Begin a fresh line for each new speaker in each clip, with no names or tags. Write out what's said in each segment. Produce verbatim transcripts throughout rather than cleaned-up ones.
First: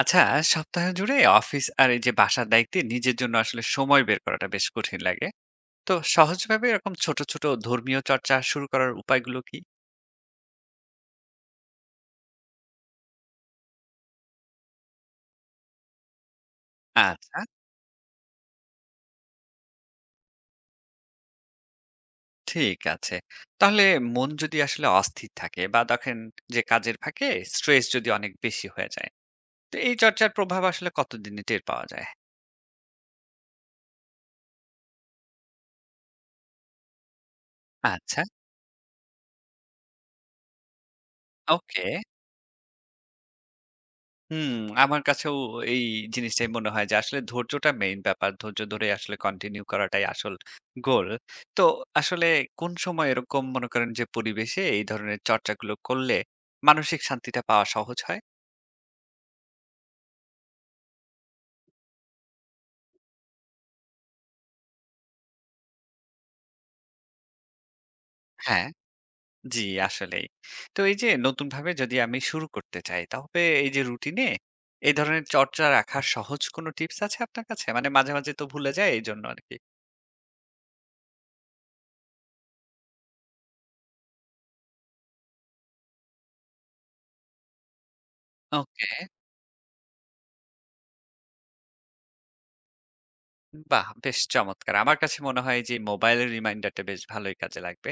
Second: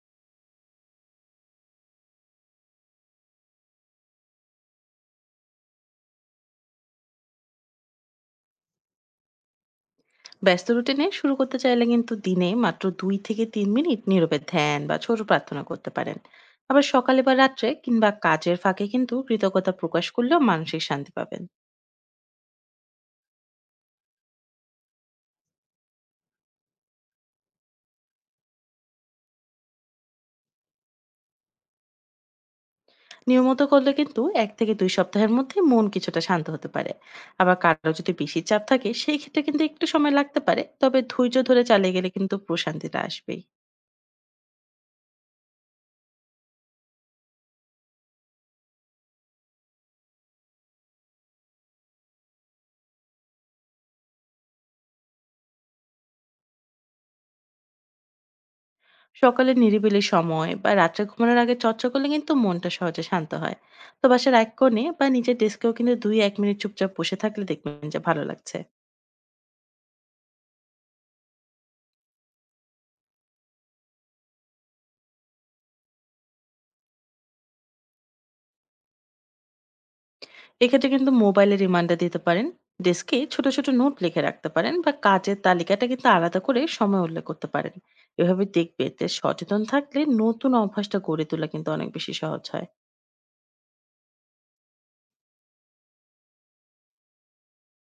আচ্ছা। সপ্তাহ জুড়ে অফিস আর এই যে বাসার দায়িত্বে নিজের জন্য আসলে সময় বের করাটা বেশ কঠিন লাগে। তো সহজভাবে এরকম ছোট ছোট ধর্মীয় চর্চা শুরু করার উপায়গুলো কি?
ব্যস্ত রুটিনে শুরু করতে চাইলে কিন্তু দিনে মাত্র দুই থেকে তিন মিনিট নীরবে ধ্যান বা ছোট প্রার্থনা করতে পারেন। আবার সকালে বা
আচ্ছা,
রাত্রে কিংবা কাজের ফাঁকে কিন্তু কৃতজ্ঞতা প্রকাশ করলেও মানসিক শান্তি পাবেন।
ঠিক আছে। তাহলে মন যদি আসলে অস্থির থাকে বা দেখেন যে কাজের ফাঁকে স্ট্রেস যদি অনেক বেশি হয়ে যায়, তো এই চর্চার প্রভাব আসলে কতদিনে টের পাওয়া যায়?
নিয়মিত করলে কিন্তু এক থেকে দুই সপ্তাহের মধ্যে মন কিছুটা শান্ত হতে পারে। আবার কারো যদি
আচ্ছা,
বেশি চাপ থাকে সেই ক্ষেত্রে কিন্তু একটু সময় লাগতে পারে, তবে ধৈর্য ধরে
ওকে।
চালিয়ে গেলে কিন্তু প্রশান্তিটা আসবেই।
হুম, আমার কাছেও এই জিনিসটাই মনে হয় যে আসলে ধৈর্যটা মেইন ব্যাপার। ধৈর্য ধরে আসলে কন্টিনিউ করাটাই আসল গোল। তো আসলে কোন সময় এরকম মনে করেন যে পরিবেশে এই ধরনের চর্চাগুলো করলে মানসিক শান্তিটা পাওয়া সহজ হয়?
সকালে নিরিবিলি সময় বা রাত্রে ঘুমানোর আগে চর্চা করলে কিন্তু মনটা সহজে শান্ত হয়। তো বাসার এক কোণে বা নিজের ডেস্কেও কিন্তু দুই এক মিনিট চুপচাপ বসে থাকলে দেখবেন যে ভালো লাগছে।
হ্যাঁ। জি, আসলেই। তো এই যে নতুনভাবে যদি আমি শুরু করতে চাই তবে এই যে রুটিনে এই ধরনের চর্চা রাখার সহজ কোনো টিপস আছে আপনার কাছে? মানে মাঝে, মাঝে তো ভুলে যাই এইজন্য আরকি।
এক্ষেত্রে কিন্তু মোবাইলে রিমাইন্ডার দিতে পারেন, ডেস্কে ছোট ছোট নোট লিখে রাখতে পারেন বা কাজের তালিকাটা কিন্তু আলাদা করে সময় উল্লেখ করতে পারেন। এভাবে দেখবে
ওকে।
যে সচেতন থাকলে নতুন অভ্যাসটা গড়ে তোলা কিন্তু অনেক বেশি সহজ হয়।
বাহ! বেশ চমৎকার! আমার কাছে মনে হয় যে মোবাইলের রিমাইন্ডারটা বেশ ভালোই কাজে লাগবে।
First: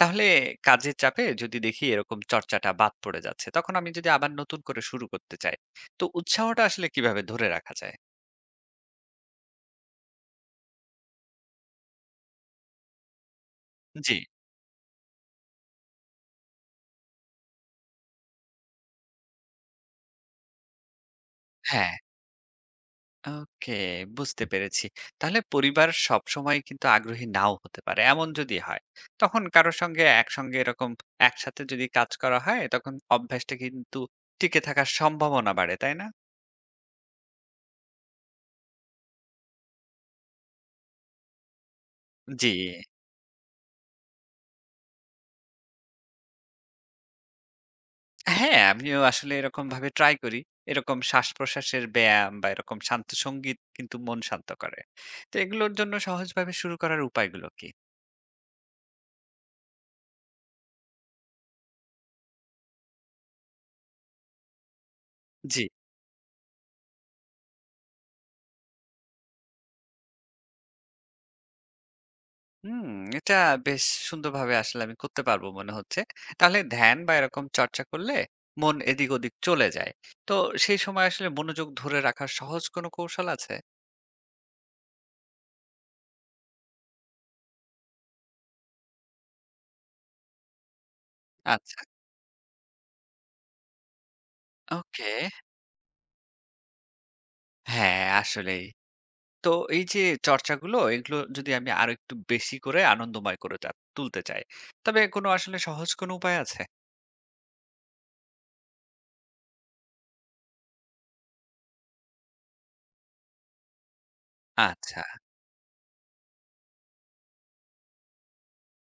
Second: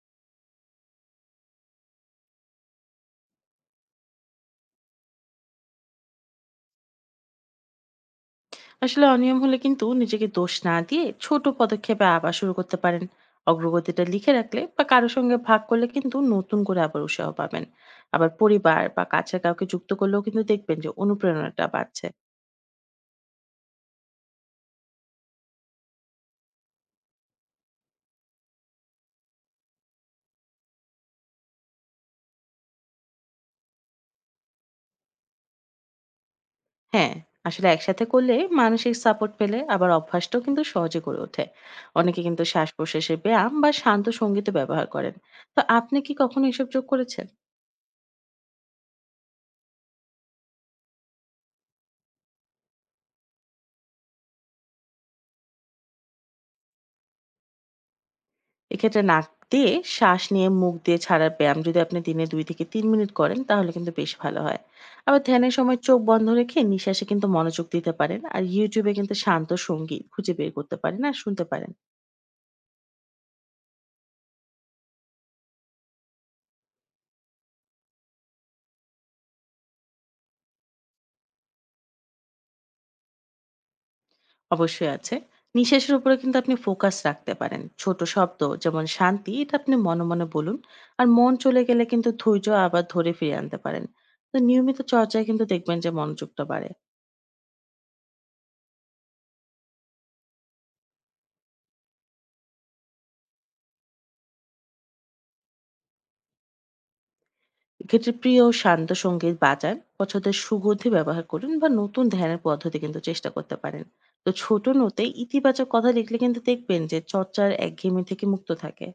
তাহলে কাজের চাপে যদি দেখি এরকম চর্চাটা বাদ পড়ে যাচ্ছে, তখন আমি যদি আবার নতুন করে শুরু করতে চাই, তো উৎসাহটা আসলে কিভাবে ধরে রাখা যায়?
আসলে অনিয়ম হলে কিন্তু নিজেকে দোষ না দিয়ে ছোট পদক্ষেপে আবার শুরু করতে পারেন। অগ্রগতিটা
জি।
লিখে রাখলে বা কারোর সঙ্গে ভাগ করলে কিন্তু নতুন করে আবার উৎসাহ পাবেন। আবার পরিবার বা কাছের কাউকে যুক্ত করলেও কিন্তু দেখবেন যে অনুপ্রেরণাটা
হ্যাঁ,
বাড়ছে।
ওকে, বুঝতে পেরেছি। তাহলে পরিবার সবসময় কিন্তু আগ্রহী নাও হতে পারে। এমন যদি হয়, তখন কারো সঙ্গে একসঙ্গে এরকম একসাথে যদি কাজ করা হয়, তখন অভ্যাসটা কিন্তু টিকে থাকার সম্ভাবনা বাড়ে, তাই না?
হ্যাঁ, আসলে একসাথে করলে মানসিক সাপোর্ট পেলে আবার অভ্যাসটাও কিন্তু সহজে গড়ে ওঠে। অনেকে কিন্তু
জি।
শ্বাস প্রশ্বাসের ব্যায়াম বা শান্ত সঙ্গীত ব্যবহার করেন। তো আপনি কি কখনো এসব যোগ করেছেন?
হ্যাঁ, আমিও আসলে এরকমভাবে ট্রাই করি। এরকম শ্বাসপ্রশ্বাসের ব্যায়াম বা এরকম শান্ত সঙ্গীত কিন্তু মন শান্ত করে। তো এগুলোর জন্য সহজভাবে শুরু করার উপায়গুলো কি?
এক্ষেত্রে নাক দিয়ে শ্বাস নিয়ে মুখ দিয়ে ছাড়ার ব্যায়াম যদি আপনি দিনে দুই থেকে তিন মিনিট করেন তাহলে কিন্তু বেশ ভালো হয়। আবার ধ্যানের
জি।
সময় চোখ বন্ধ রেখে নিঃশ্বাসে কিন্তু মনোযোগ দিতে পারেন। আর YouTube এ কিন্তু শান্ত সঙ্গীত খুঁজে বের করতে পারেন আর শুনতে পারেন।
হুম, এটা বেশ সুন্দরভাবে আসলে আমি করতে পারবো মনে হচ্ছে। তাহলে ধ্যান বা এরকম চর্চা করলে মন এদিক ওদিক চলে যায়। তো সেই সময় আসলে মনোযোগ ধরে রাখার সহজ কোনো কৌশল আছে?
অবশ্যই আছে। নিঃশ্বাসের উপরে কিন্তু আপনি ফোকাস রাখতে পারেন। ছোট শব্দ যেমন শান্তি এটা আপনি মনে মনে বলুন। আর মন চলে
আচ্ছা।
গেলে কিন্তু ধৈর্য আবার ধরে ফিরিয়ে আনতে পারেন। তো নিয়মিত
ওকে।
চর্চায় কিন্তু দেখবেন যে মনোযোগটা বাড়ে।
হ্যাঁ, আসলেই। তো এই যে চর্চাগুলো এগুলো যদি আমি আরো একটু বেশি করে আনন্দময় করে তা- তুলতে চাই, তবে কোনো আসলে সহজ কোনো উপায় আছে?
এক্ষেত্রে প্রিয় শান্ত সঙ্গীত বাজান, পছন্দের সুগন্ধি ব্যবহার করুন বা নতুন ধ্যানের পদ্ধতি কিন্তু চেষ্টা করতে পারেন। তো ছোট
আচ্ছা।
নোটে ইতিবাচক কথা লিখলে কিন্তু দেখবেন যে চর্চার একঘেয়েমি থেকে মুক্ত থাকে।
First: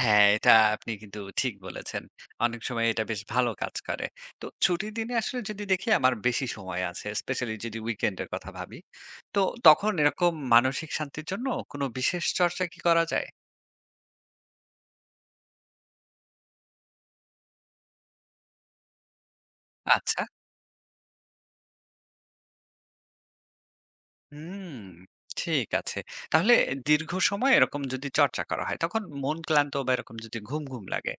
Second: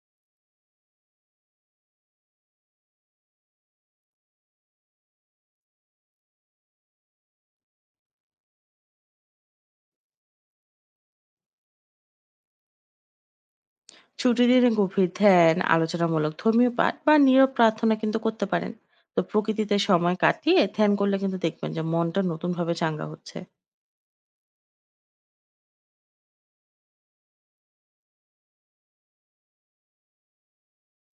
হ্যাঁ, এটা আপনি কিন্তু ঠিক বলেছেন, অনেক সময় এটা বেশ ভালো কাজ করে। তো ছুটির দিনে আসলে যদি দেখি আমার বেশি সময় আছে, স্পেশালি যদি উইকেন্ডের কথা ভাবি, তো তখন এরকম মানসিক শান্তির জন্য কোনো বিশেষ চর্চা কি করা যায়?
ছুটির দিনে গভীর ধ্যান, আলোচনামূলক ধর্মীয় পাঠ বা নীরব প্রার্থনা কিন্তু করতে পারেন। তো প্রকৃতিতে সময়
আচ্ছা।
কাটিয়ে ধ্যান করলে কিন্তু দেখবেন যে মনটা নতুন ভাবে চাঙ্গা হচ্ছে।
হুম, ঠিক আছে। তাহলে দীর্ঘ সময় এরকম যদি চর্চা করা হয়, তখন মন ক্লান্ত বা এরকম যদি ঘুম, ঘুম লাগে,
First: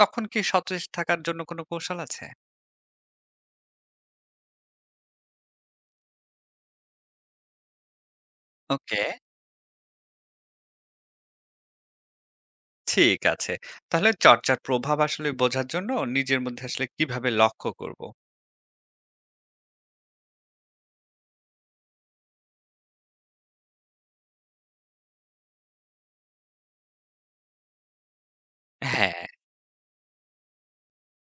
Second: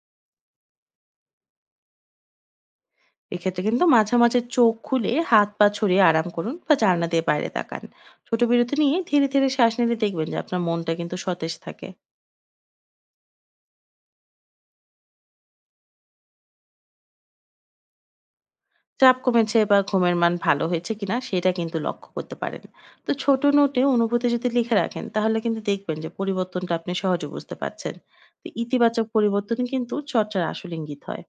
তখন কি সতেজ থাকার জন্য কোনো কৌশল আছে?
এক্ষেত্রে কিন্তু মাঝে মাঝে চোখ খুলে হাত পা ছড়িয়ে আরাম করুন বা জানলা দিয়ে বাইরে তাকান। ছোট বিরতি নিয়ে
ওকে,
ধীরে ধীরে শ্বাস নিলে দেখবেন যে আপনার মনটা কিন্তু সতেজ থাকে।
ঠিক আছে। তাহলে চর্চার প্রভাব আসলে বোঝার জন্য নিজের মধ্যে আসলে কিভাবে লক্ষ্য করব?
চাপ কমেছে বা ঘুমের মান ভালো হয়েছে কিনা সেটা কিন্তু লক্ষ্য করতে পারেন। তো ছোট নোটে অনুভূতি যদি লিখে রাখেন তাহলে কিন্তু দেখবেন যে পরিবর্তনটা আপনি সহজে বুঝতে পারছেন। তো ইতিবাচক
হ্যাঁ,
পরিবর্তন কিন্তু চর্চার আসল ইঙ্গিত হয়।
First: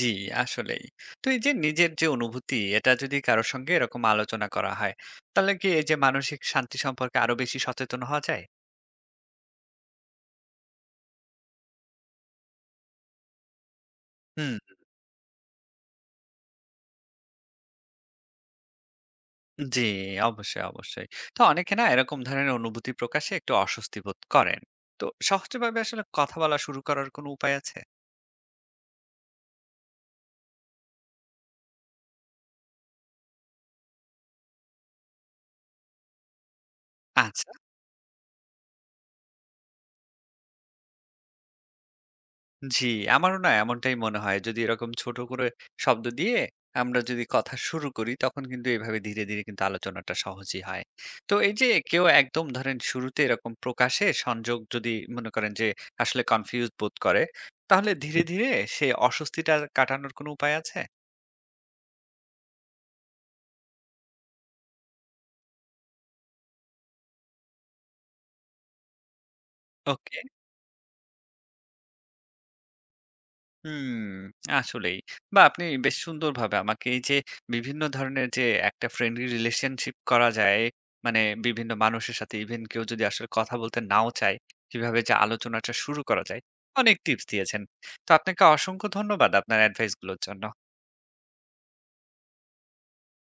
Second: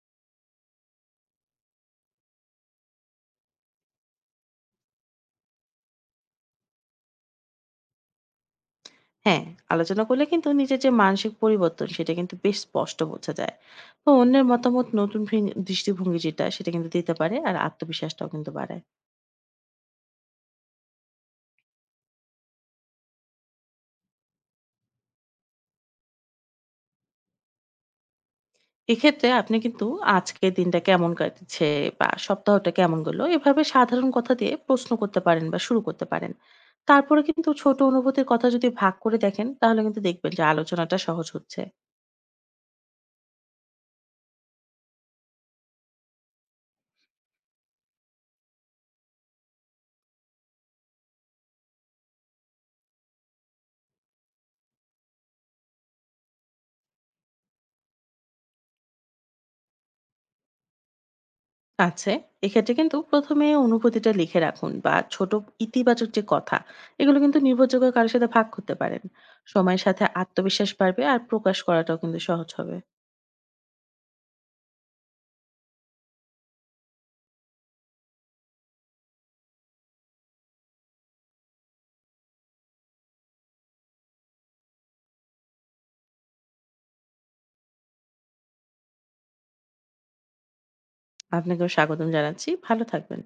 জি, আসলেই। তো এই যে নিজের যে অনুভূতি, এটা যদি কারোর সঙ্গে এরকম আলোচনা করা হয়, তাহলে কি এই যে মানসিক শান্তি সম্পর্কে আরো বেশি সচেতন হওয়া যায়?
হ্যাঁ, আলোচনা করলে কিন্তু নিজের যে মানসিক পরিবর্তন সেটা কিন্তু বেশ স্পষ্ট বোঝা যায়। তো অন্যের
হুম।
মতামত নতুন ভিং- দৃষ্টিভঙ্গি যেটা সেটা কিন্তু দিতে পারে আর আত্মবিশ্বাসটাও কিন্তু বাড়ায়।
জি, অবশ্যই, অবশ্যই। তো অনেকে না এরকম ধরনের অনুভূতি প্রকাশে একটু অস্বস্তি বোধ করেন। তো সহজভাবে আসলে কথা বলা শুরু করার কোনো উপায় আছে?
এক্ষেত্রে আপনি কিন্তু আজকের দিনটা কেমন কাটছে বা সপ্তাহটা কেমন গেল এভাবে সাধারণ কথা দিয়ে প্রশ্ন করতে পারেন বা শুরু করতে পারেন। তারপরে কিন্তু
আচ্ছা,
ছোট অনুভূতির কথা যদি ভাগ করে দেখেন তাহলে কিন্তু দেখবেন যে আলোচনাটা সহজ হচ্ছে।
জি, আমারও না এমনটাই মনে হয়। যদি এরকম ছোট করে শব্দ দিয়ে আমরা যদি কথা শুরু করি, তখন কিন্তু এভাবে ধীরে, ধীরে কিন্তু আলোচনাটা সহজই হয়। তো এই যে কেউ একদম ধরেন শুরুতে এরকম প্রকাশে সংযোগ যদি মনে করেন যে আসলে কনফিউজড বোধ করে, তাহলে ধীরে, ধীরে সে অস্বস্তিটা কাটানোর কোনো উপায় আছে?
আচ্ছা, এক্ষেত্রে কিন্তু প্রথমে অনুভূতিটা লিখে রাখুন বা ছোট ইতিবাচক যে কথা এগুলো কিন্তু নির্ভরযোগ্য কারোর সাথে ভাগ করতে পারেন। সময়ের সাথে
ওকে।
আত্মবিশ্বাস বাড়বে আর প্রকাশ করাটাও কিন্তু সহজ হবে।
হুম, আসলেই। বা আপনি বেশ সুন্দরভাবে আমাকে এই যে বিভিন্ন ধরনের যে একটা ফ্রেন্ডলি রিলেশনশিপ করা যায়, মানে বিভিন্ন মানুষের সাথে ইভেন কেউ যদি আসলে কথা বলতে নাও চায়, কিভাবে যে আলোচনাটা শুরু করা যায়, অনেক টিপস দিয়েছেন। তো আপনাকে অসংখ্য ধন্যবাদ আপনার অ্যাডভাইস গুলোর জন্য।
আপনাকেও স্বাগতম জানাচ্ছি, ভালো থাকবেন।